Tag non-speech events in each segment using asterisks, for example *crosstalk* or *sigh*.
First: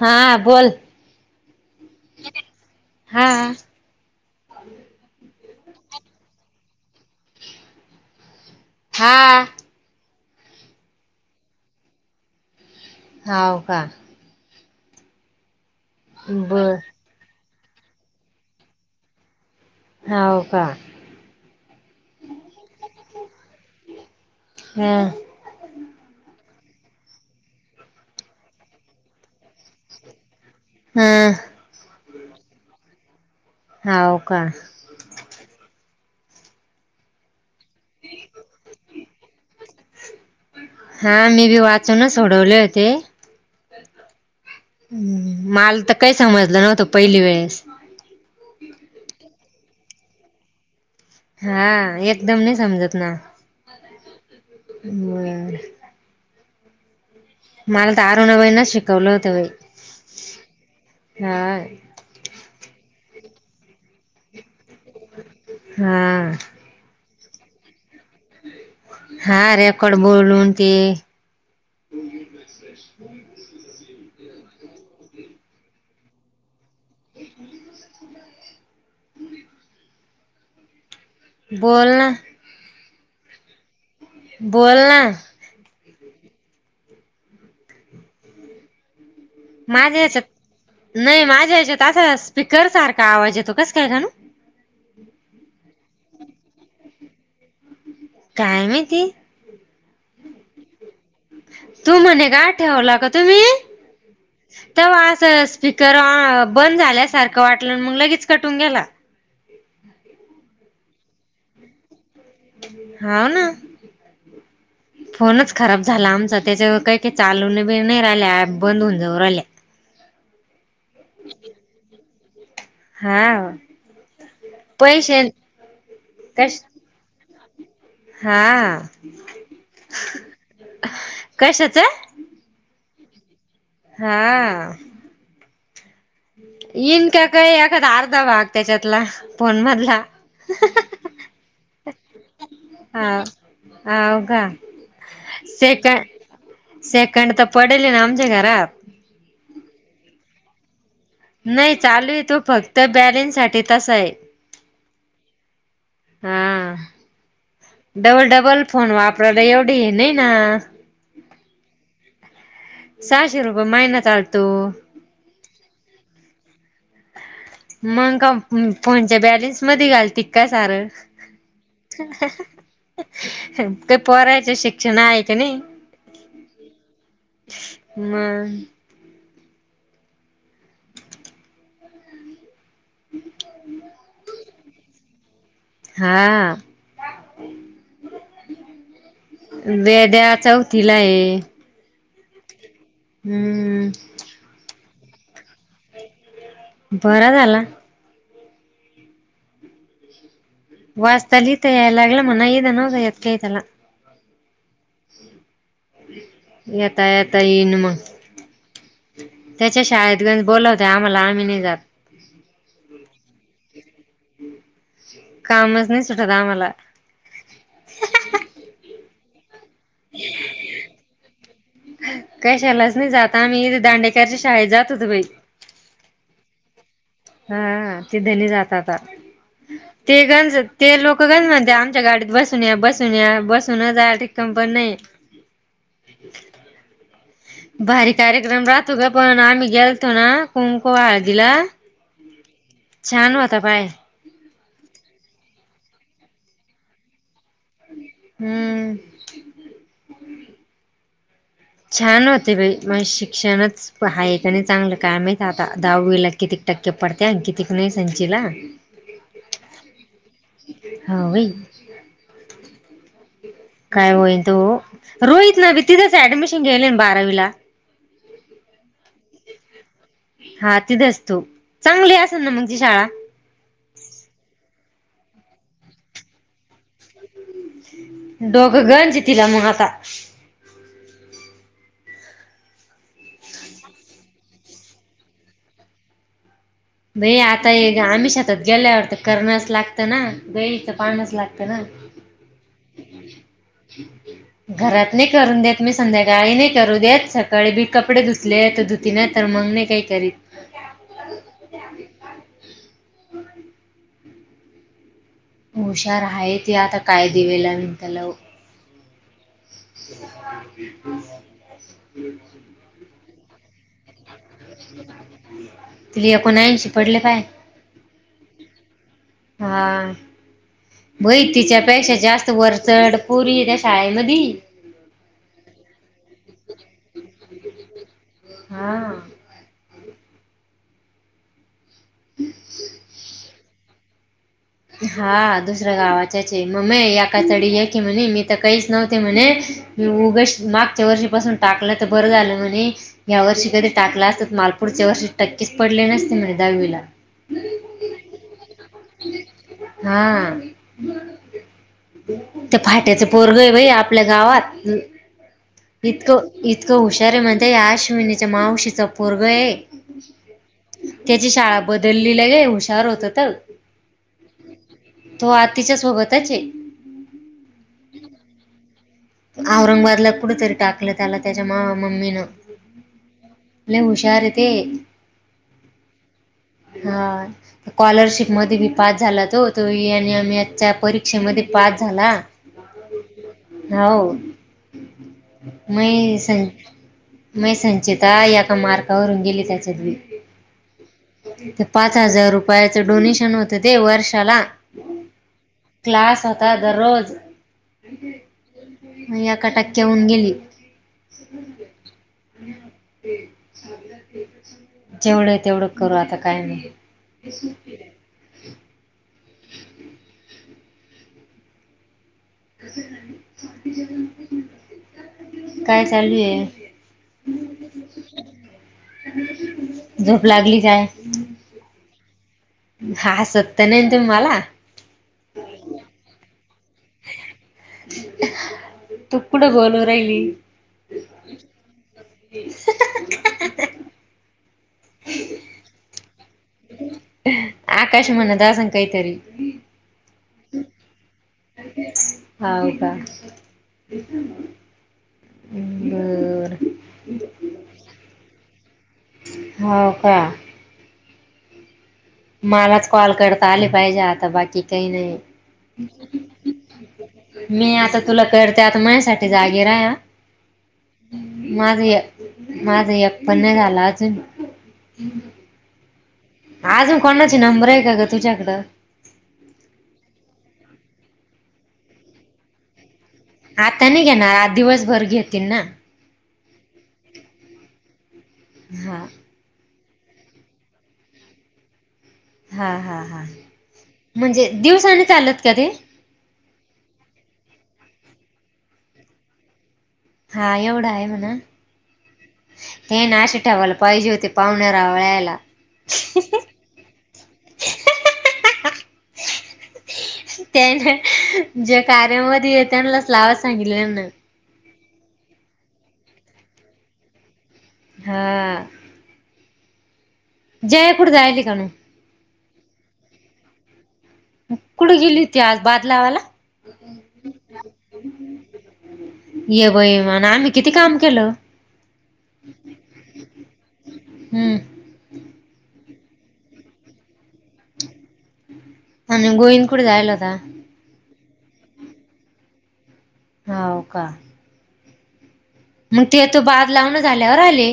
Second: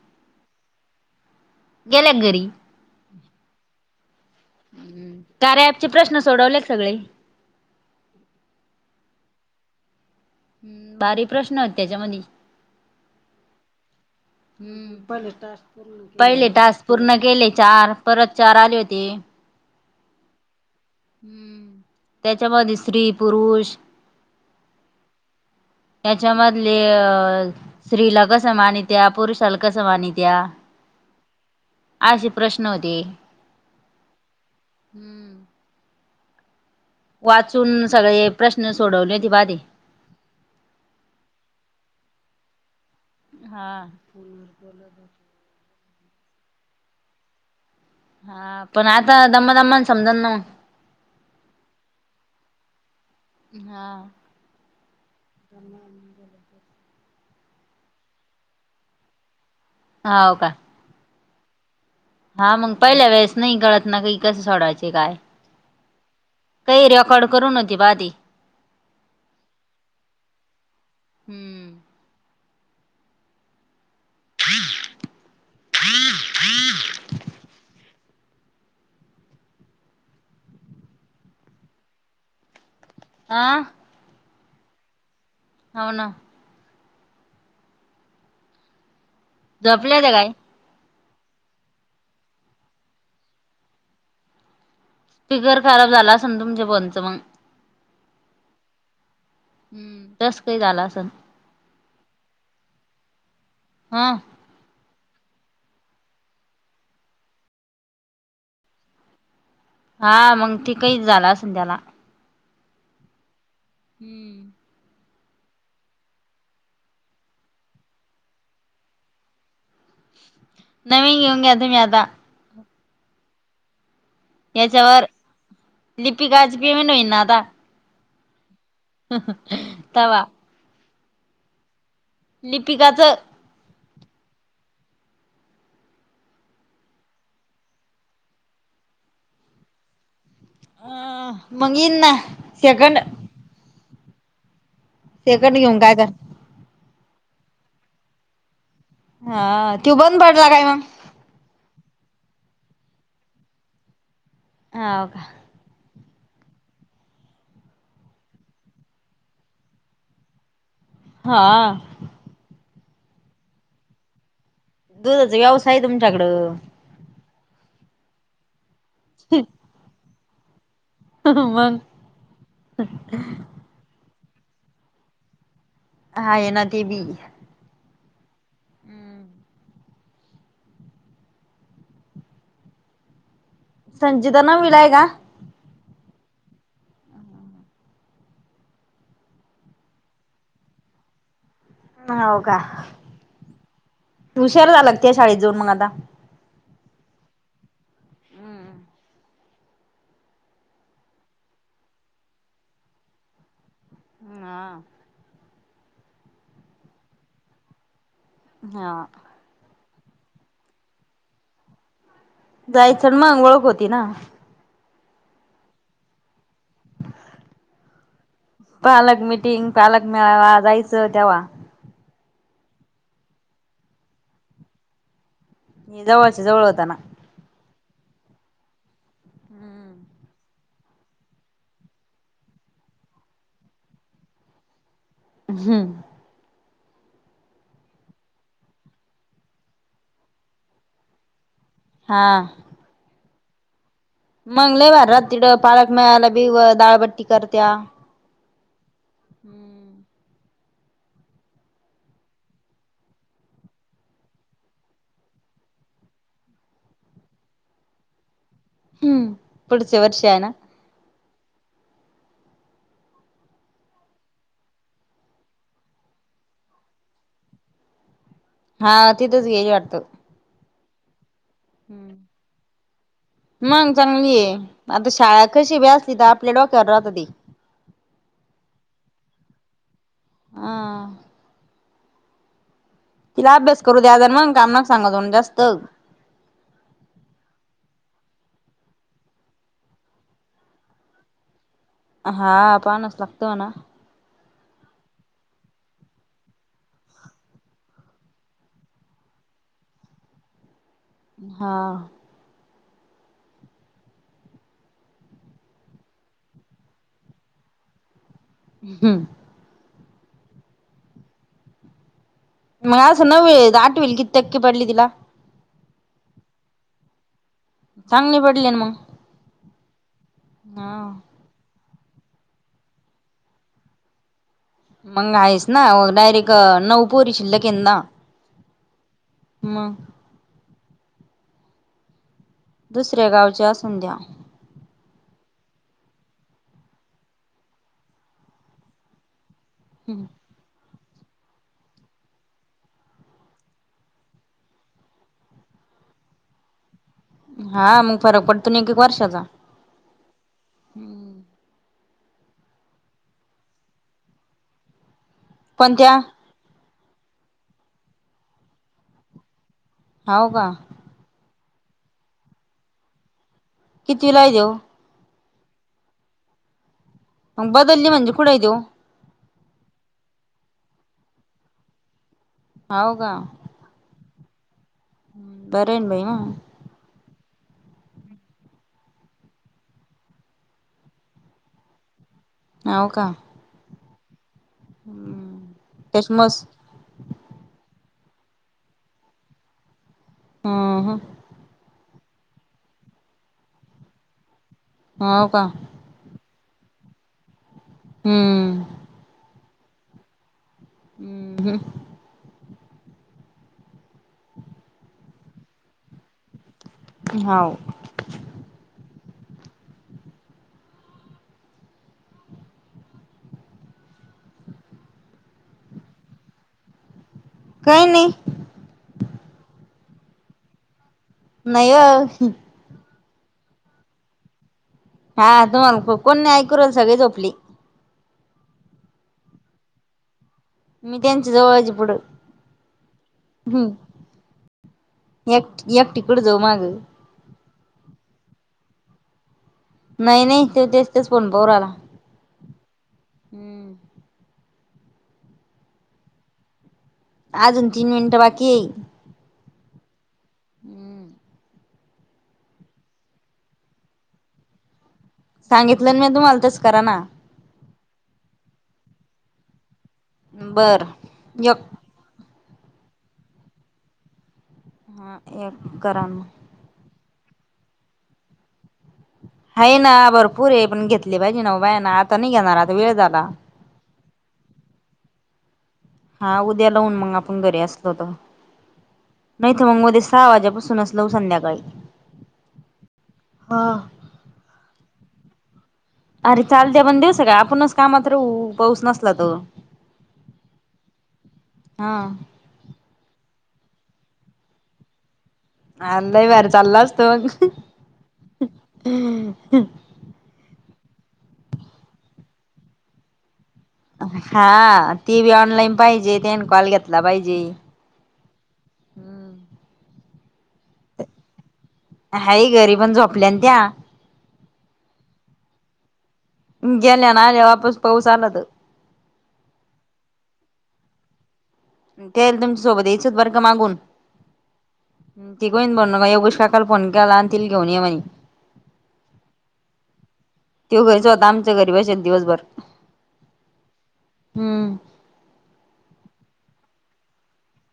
हा बोल गेल्या का घरी? हा. हम् कार्याअँप प्रश्न सोडवले का सगळे? हां हम् भारी प्रश्न होत त्याच्या मधी. हवं का हम् पहिले बर टस्क पूर्ण केले चार परत चार आले होते. हो का हम्म त्याच्यामध्ये स्त्री पुरुष ह त्याच्यामध्ये आपले स्त्रीला कस माणित्या या पुरुषाला कसं मानित्या हम् असे प्रश्न होते हाव का हम् वाच वाचून सगळे प्रश्न सोडवले होती पा ते हा मी बी *unintelligible* होते हा हम् माल तर काही समजलं नव्हतं पहिली वेळेस हा पण आता दमा दममण समजण ना. हा एकदम नाही समजत ना हा बर का मला तर अरुणाबाईना शिकवलं होतं बाई ह हो का हा हा मग पहिल्या वेळेस नाही कळत ना क कसं सोडायच काय हा काही रेकॉर्ड करू नव्हती बाधी हा रेकॉर्ड बोलून ते हम्म हम् बोलण आह बोल ना हो ना माझ्या जपले ते काय ह्याच्यात नाही माझ्या या्याच्यात असा स्पीकर सारखा आवाज येतो कस काय खाणू स्पीकर खराब झाला अस ना तुमच्या फोनचं मग काय माहिती हम्म तस काही झालं असं तू म्हणे का ठेवला का तुम्ही हा तर अस स्पीकर बंद झाल्यासारखं वाटलं मग लगेच कटून गेला हा मग तेिकहीच झालं असध्याला हा ना हम्म फोनच खराब झाला आमचा त्याच्यावर काही काही चालून बी नाही राहिल्या ऍप बंद होऊन जाऊ आल्या नवींग इवंग अ म्याता नवीन घेऊन घ्या तुम्ही आता हा याच्यावर पैसे लिप कााच कश पिमीन होईन ना आता हा तवा कशाचं लिपिकाचं हा इन का काही एखादा अर्धा भाग त्याच्यातला फोन मधला अह मंगी ना सेगंड आवघा शेकड घेऊन काय कर सेकंड तर पडेल ना आमच्या घरात हा ती बंद पडला काय मग नाही चालू आहे तू फक्त बॅलेन्स साठी तस आहे ह हो का हा. डबल डबल फोन वापरायला एवढी नाही ना हा सहाशे रुपये महिनत चालत दुधाचा व्यवसाय आहे तुमच्याकडं मग का फोनच्या बॅलेन्स मध्ये घाल त का सारं मग काही परायच शिक्षण आहे का नाही हाय ना ते बी मग हम् संजिता नवीला आहे का हा वेद्या चौथीला आहे हो का? हम्म. हुशार झाला का शाळेत जाऊन मग आता. बरा झाला. हम्म वाचता लिहिता यायला लागलं म्हणा इथे येत नव्हतं काय त्याला. हा येता येता इन मग. हं त्याच्या शाळेतल्या बोलवत आम्हाला आम्ही नाही जात. जायचं ना मग ओळख होती ना. कामच नाही सुटत आम्हाला. मीटिंग पालक मेळावा जायचं तेव्हा. कशालाच नाही जात आम्ही दांडेकरच्या शाळेत जात होत बाई. जवळच्या जवळ होता ना. हा ते धनी जाताता. *unintelligible* ते लोक काय म्हणतात आमच्या गाडीत बसून या, बसून या, बसूनच या साठी पन नाय. हम्म. भारी कार्यक्रम राहतो का पण आम्ही गेलतो ना कुंकुम हळदीला हां छान होता *inaudible* मंग लय भारी राती पालक मिळालाव डाळ बट्टी करत्या. हम्म हम्म. छान होते बाई माझं शिक्षणच हाय की नाही चांगलं की आता दहावीला किती टक्के पडतात कितीकी नाही संचीला. हम्म, पुढच वर्ष आहे ना? हा वई. काय होईल तो रोहितला बी तिथच ऍडमिशन गेले मी बारावीला. हा तिथच गेली वाटतं. हा तिथेच तू चांगली हम्म. असेल ना म्हणजी शाळा. मग चांगली आहे. आता शाळा कशीभी असली तर आपल्या डोक्यावर राहती. दोघ *inaudible* आ तिला अभ्यास करू द्याजण मग काम सांगा दोन जास्त. बये आता आम्ही शेतात गेल्यावर करणच लागतं ना, बईथ पहाणच लागतं. ना हा पाणस लागतो ना. घरात नाही करून देत, मी संध्याकाळी नाही करू देत सकाळी बी कपडे धुले धुती नाही तर मग नाही काही करत. *unintelligible* हां हुशार आहे ती आता काय दिवे लावील कळल. ह् हम्म. *unintelligible* मग असं नव्हे आठवीत *unintelligible* एकोण ऐशी पडले काय. चांगली पडली ना मग. हा हा बई तिच्यात पेक्षा जास्त वरचड पुरी त्या शाळेमध्ये. मंग आहेच ना, डायरेक्ट नऊ पोरी शिल्लक हेत ना. हा. मग दुसऱ्या गावच्या असूनध्या हा दुसऱ्या गावाच्याचे मग म याका तडी आहे की म्हणे मी तर काहीच नव्हते म्हणे उग मग *unintelligible* च्या *unintelligible* वर्षी पाासून टाकलं तर बरं झालं म्हणे या वर्षी कधी टाकला असत मालपूरच्या वर्षी टक्कीच पडली नसते म्ह दहावीला हा मग फरक पडतो हा हम्म ते फाट्याच पोरगय भाई आपल्या गावात पण त्या इतकं इतकं हुशारीमध्येध्ये आश्विनीच्या मावशीचा पोरग आहे हाव का त्याची शाळा बदललीला गे हुशार होत तर कितवीला आहे त्यो तो आ तिच्या सोबतच मग बदलली म्हणजे कुठे आहे त्यो औरंगाबादला कुठ तरी टाकलं त्याला त्याच्या म मम्मीनं हव का ती हम् बरन भाई ना हा स्कॉलरशिपमध्ये बी पास झाला तो तोनम *unintelligible* आच्या परीक्षेमध्ये पास झाला होव का हो त्याच मय सं मस मय संचेेत काय एका मार्कावरून गेली त्याच्यावी ह *unintelligible* पाच हजार रुपयाचं डोनेशन होतं ते वर्षाला हाव का क्लास होतात दररोज हम्म एका टक्क्या होऊन गेली ह हम जेवढं तेवढं करू आता काय नाही हाव *unintelligible* *unintelligible* काय चालूये काही नाही झोप लागली काय नाही *unintelligible* हा सत्य नाही तुम्ही मला हा तुम्हाला कोणणी ऐकूल *unintelligible* सगळी झोपली तू कुठं बोलू राहिली मी त्यांच्या जवळज पुढं ह एकक *unintelligible* टिकड जाऊ माग आकाश म्हणा दासन काहीतरी नाही नाही ते तेच तेच पण पऊर आला हव का बरं अजून तीन मिनिटं बाकी येई हो का हम्म मलाच कॉल करता आली पाहिजे आता बाकी काही नाही सांगितलं मी तुम्हाला तेच करा ना मी आता तुला कळते आता माझ्या साठी जागे रा बर ज *unintelligible* माझं एक पण नाही झालं अजून हा एक करा ना अजून कोणाची नंबर आहे का ग तुझ्याकडं आहे ना भरपूर आहे पण घेतली पाहिजे ना बाय ना आता नाही घेणार आता वेळ झाला त्यांनी घेणार आज दिवसभर घेतील ना. हा उद्या लाहून मग आपण घरी असलो तर हा नाही तर मग उद्या सहा वाजापासूनच लाऊ संध्याकाळी. हा हा हा म्हणजे दिवसाने चालत का ते. अरे चालते पण दिवसा का आपणच कामात रहू पाऊस नसला तो. हा एवढा आहे म्हणा हा हे ना शट ठेवायला पाहिजे होते *unintelligible* आवळयला. आ लय बारी चालल असत मग. *inaudible* त्यान ज्या कार्यामध्ये येतनलाच लावाच. हा ती वी ऑनलाईन पाहिजे त्यान कॉल घेतला पाहिजे. हा जया कुट जायायली का नाई हाई घरी पण झोपल्यान त्या. कुड गेली होती आज बादलावाला. गेल्या ना आल्या वापस पाऊस आलात. ये ब ये म्हण आम्ही किती काम केलं. तेईल तुमच्या सोबत याचच बर का मागून हम्म तिकईन बन विशाकाला फोन कला आणतील घेऊन य म्हणे. आणि गोईंद कुडे जायला होता. आता आमच्या घरी बसेन दिवसभर. हाव का हम्म मग ते तो बाद लावून झाल्यावर आले.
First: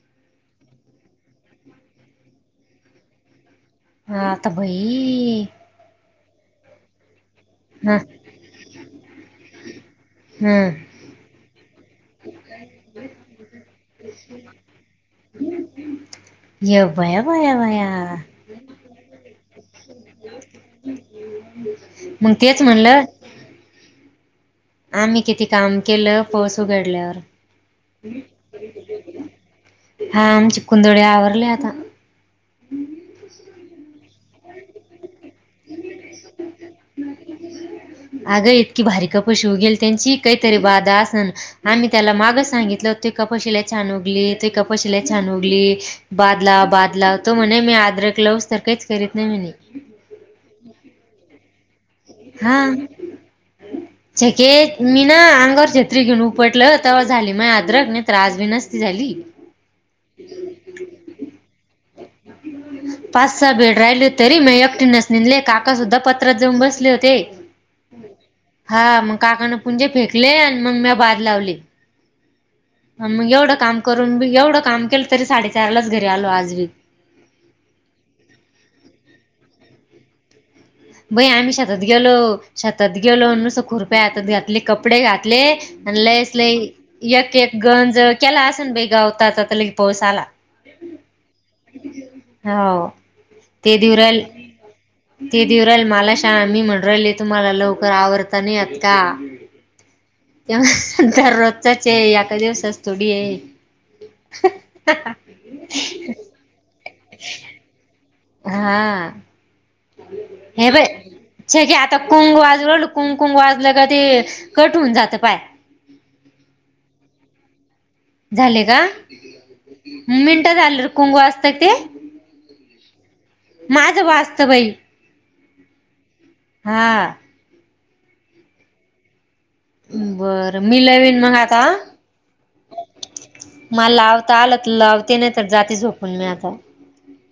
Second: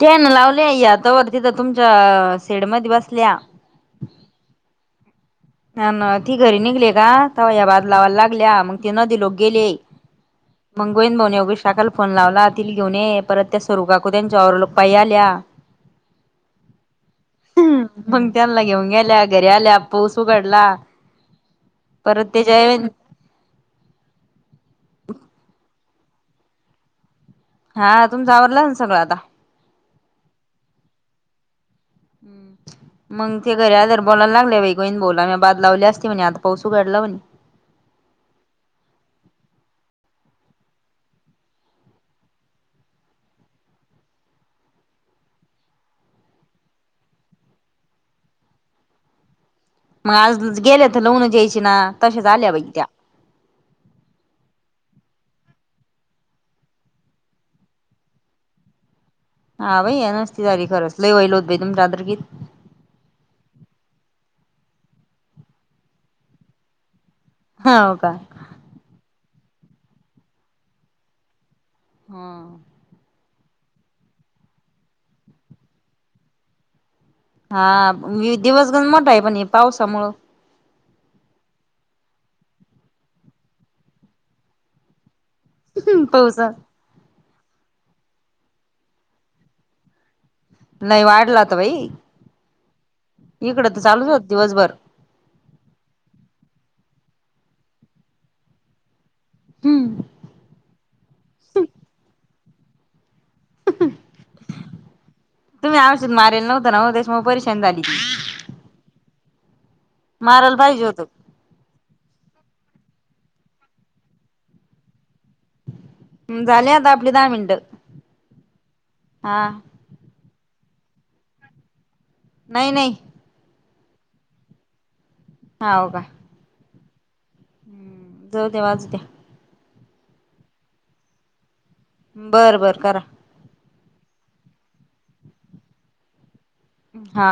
तेन लावले या तवर तिथं तुमच्या आ शेड मदी बसल्या. हाता बई ना ना ती घरी निघली का तवया बाद हा लावा लागल्या मग ते नदी लोक गेले. हम्म मगोईन भाऊणे विशाकाला फोन लावला तिल घेऊन ये परत त्या स्वरुगाकू त्यांच्यावर लोकपाई आल्या. ह येऊ मंग त्यांनला घेऊ गेल्या. घरी आल्या पोस उघडला परत मग तेज्या तेच म्हणलं आम्ही किती काम केलं पोस उघडल्यावर. हा तुम्ही आवरलन सगळं आता. हा आमची कुंदोळी आवरले आता. हम् मग ते घराधर बोलालागल्या बाई *unintelligible* बोला अगं इतकी भारी *unintelligible* गेल त्यांची काहीतरी बाधा असन आम्ही त्याला माग सांगितलं तू *unintelligible* छान उगली तु *unintelligible* छान ली बादला बादला तो म्हणे मी आदरक लवस तर काहीच करीत नाही मीनई. मग आज ज गेले तर लऊनच जा्ययची ना. तशाच आल्या हा बाई त्या छकेत मी ना अंगावर छत्री घेऊन उपटलं तवा झाली माय अद्रक नाही तर आज बी नसती झाली. हा बई नसती झाली खरंच लईवाईल लोत तुमच्यादरगीत पाच सहा बेड राहिले होते तरी मी एकठीेनच निेनले काकासुद्धा पत्रात जाऊन बसले होते. हा हो का हा मग काकानं पुणजे फेकले आणि मग म्या बाद लावले. हा मग एवढं काम करून मी एवढं काम केलं तरी साडेचार लाच घरी आलो आज बी. हा मी दिवसगण मोठा ये पण हे पावसामुळं बई आम्ही शतात गेलो शातात गेलो नुस खुरप्या आतात घातले कपडे आत ले न लयचं पावसा लई एक एक गंज केला असेल बाई गावताचा तर लगे पाऊस आला. नाही वाढला होता बाई हो इकडं ते तर देऊ चालूच रायले होत दिवसभर ते देऊ राहील मला शा मी म्हणु रायले तुम्हाला लवकर आवरता नाई येत का? हम्म तेव्हा दररोजचच ये एका दिवसाात थोडी ये. तुम्ही औषध मारेला नव्हतां ना ओ त्याच्यामुळं परिशान झाली ती. हा मारायला नाय बय पाहिजे होतं सगे आता कुंग वाज कुंगंकुंग वाजलं का ते कट होऊन जातं पाय झाले आता आपली दहा मिनिटं झाले का हा मिनटं झालं र कुंग वाजत ते नाई नाई. माझं वाजत बाई हाव का. हा हम्म जाऊ दया वाजू द्या. बरं मी लावीन मग आता हा बरं बर करा. मला लावता आलं तर लावते नाय तर जाते झोपूण मी आता हा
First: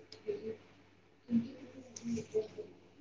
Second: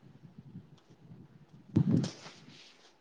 *inaudible*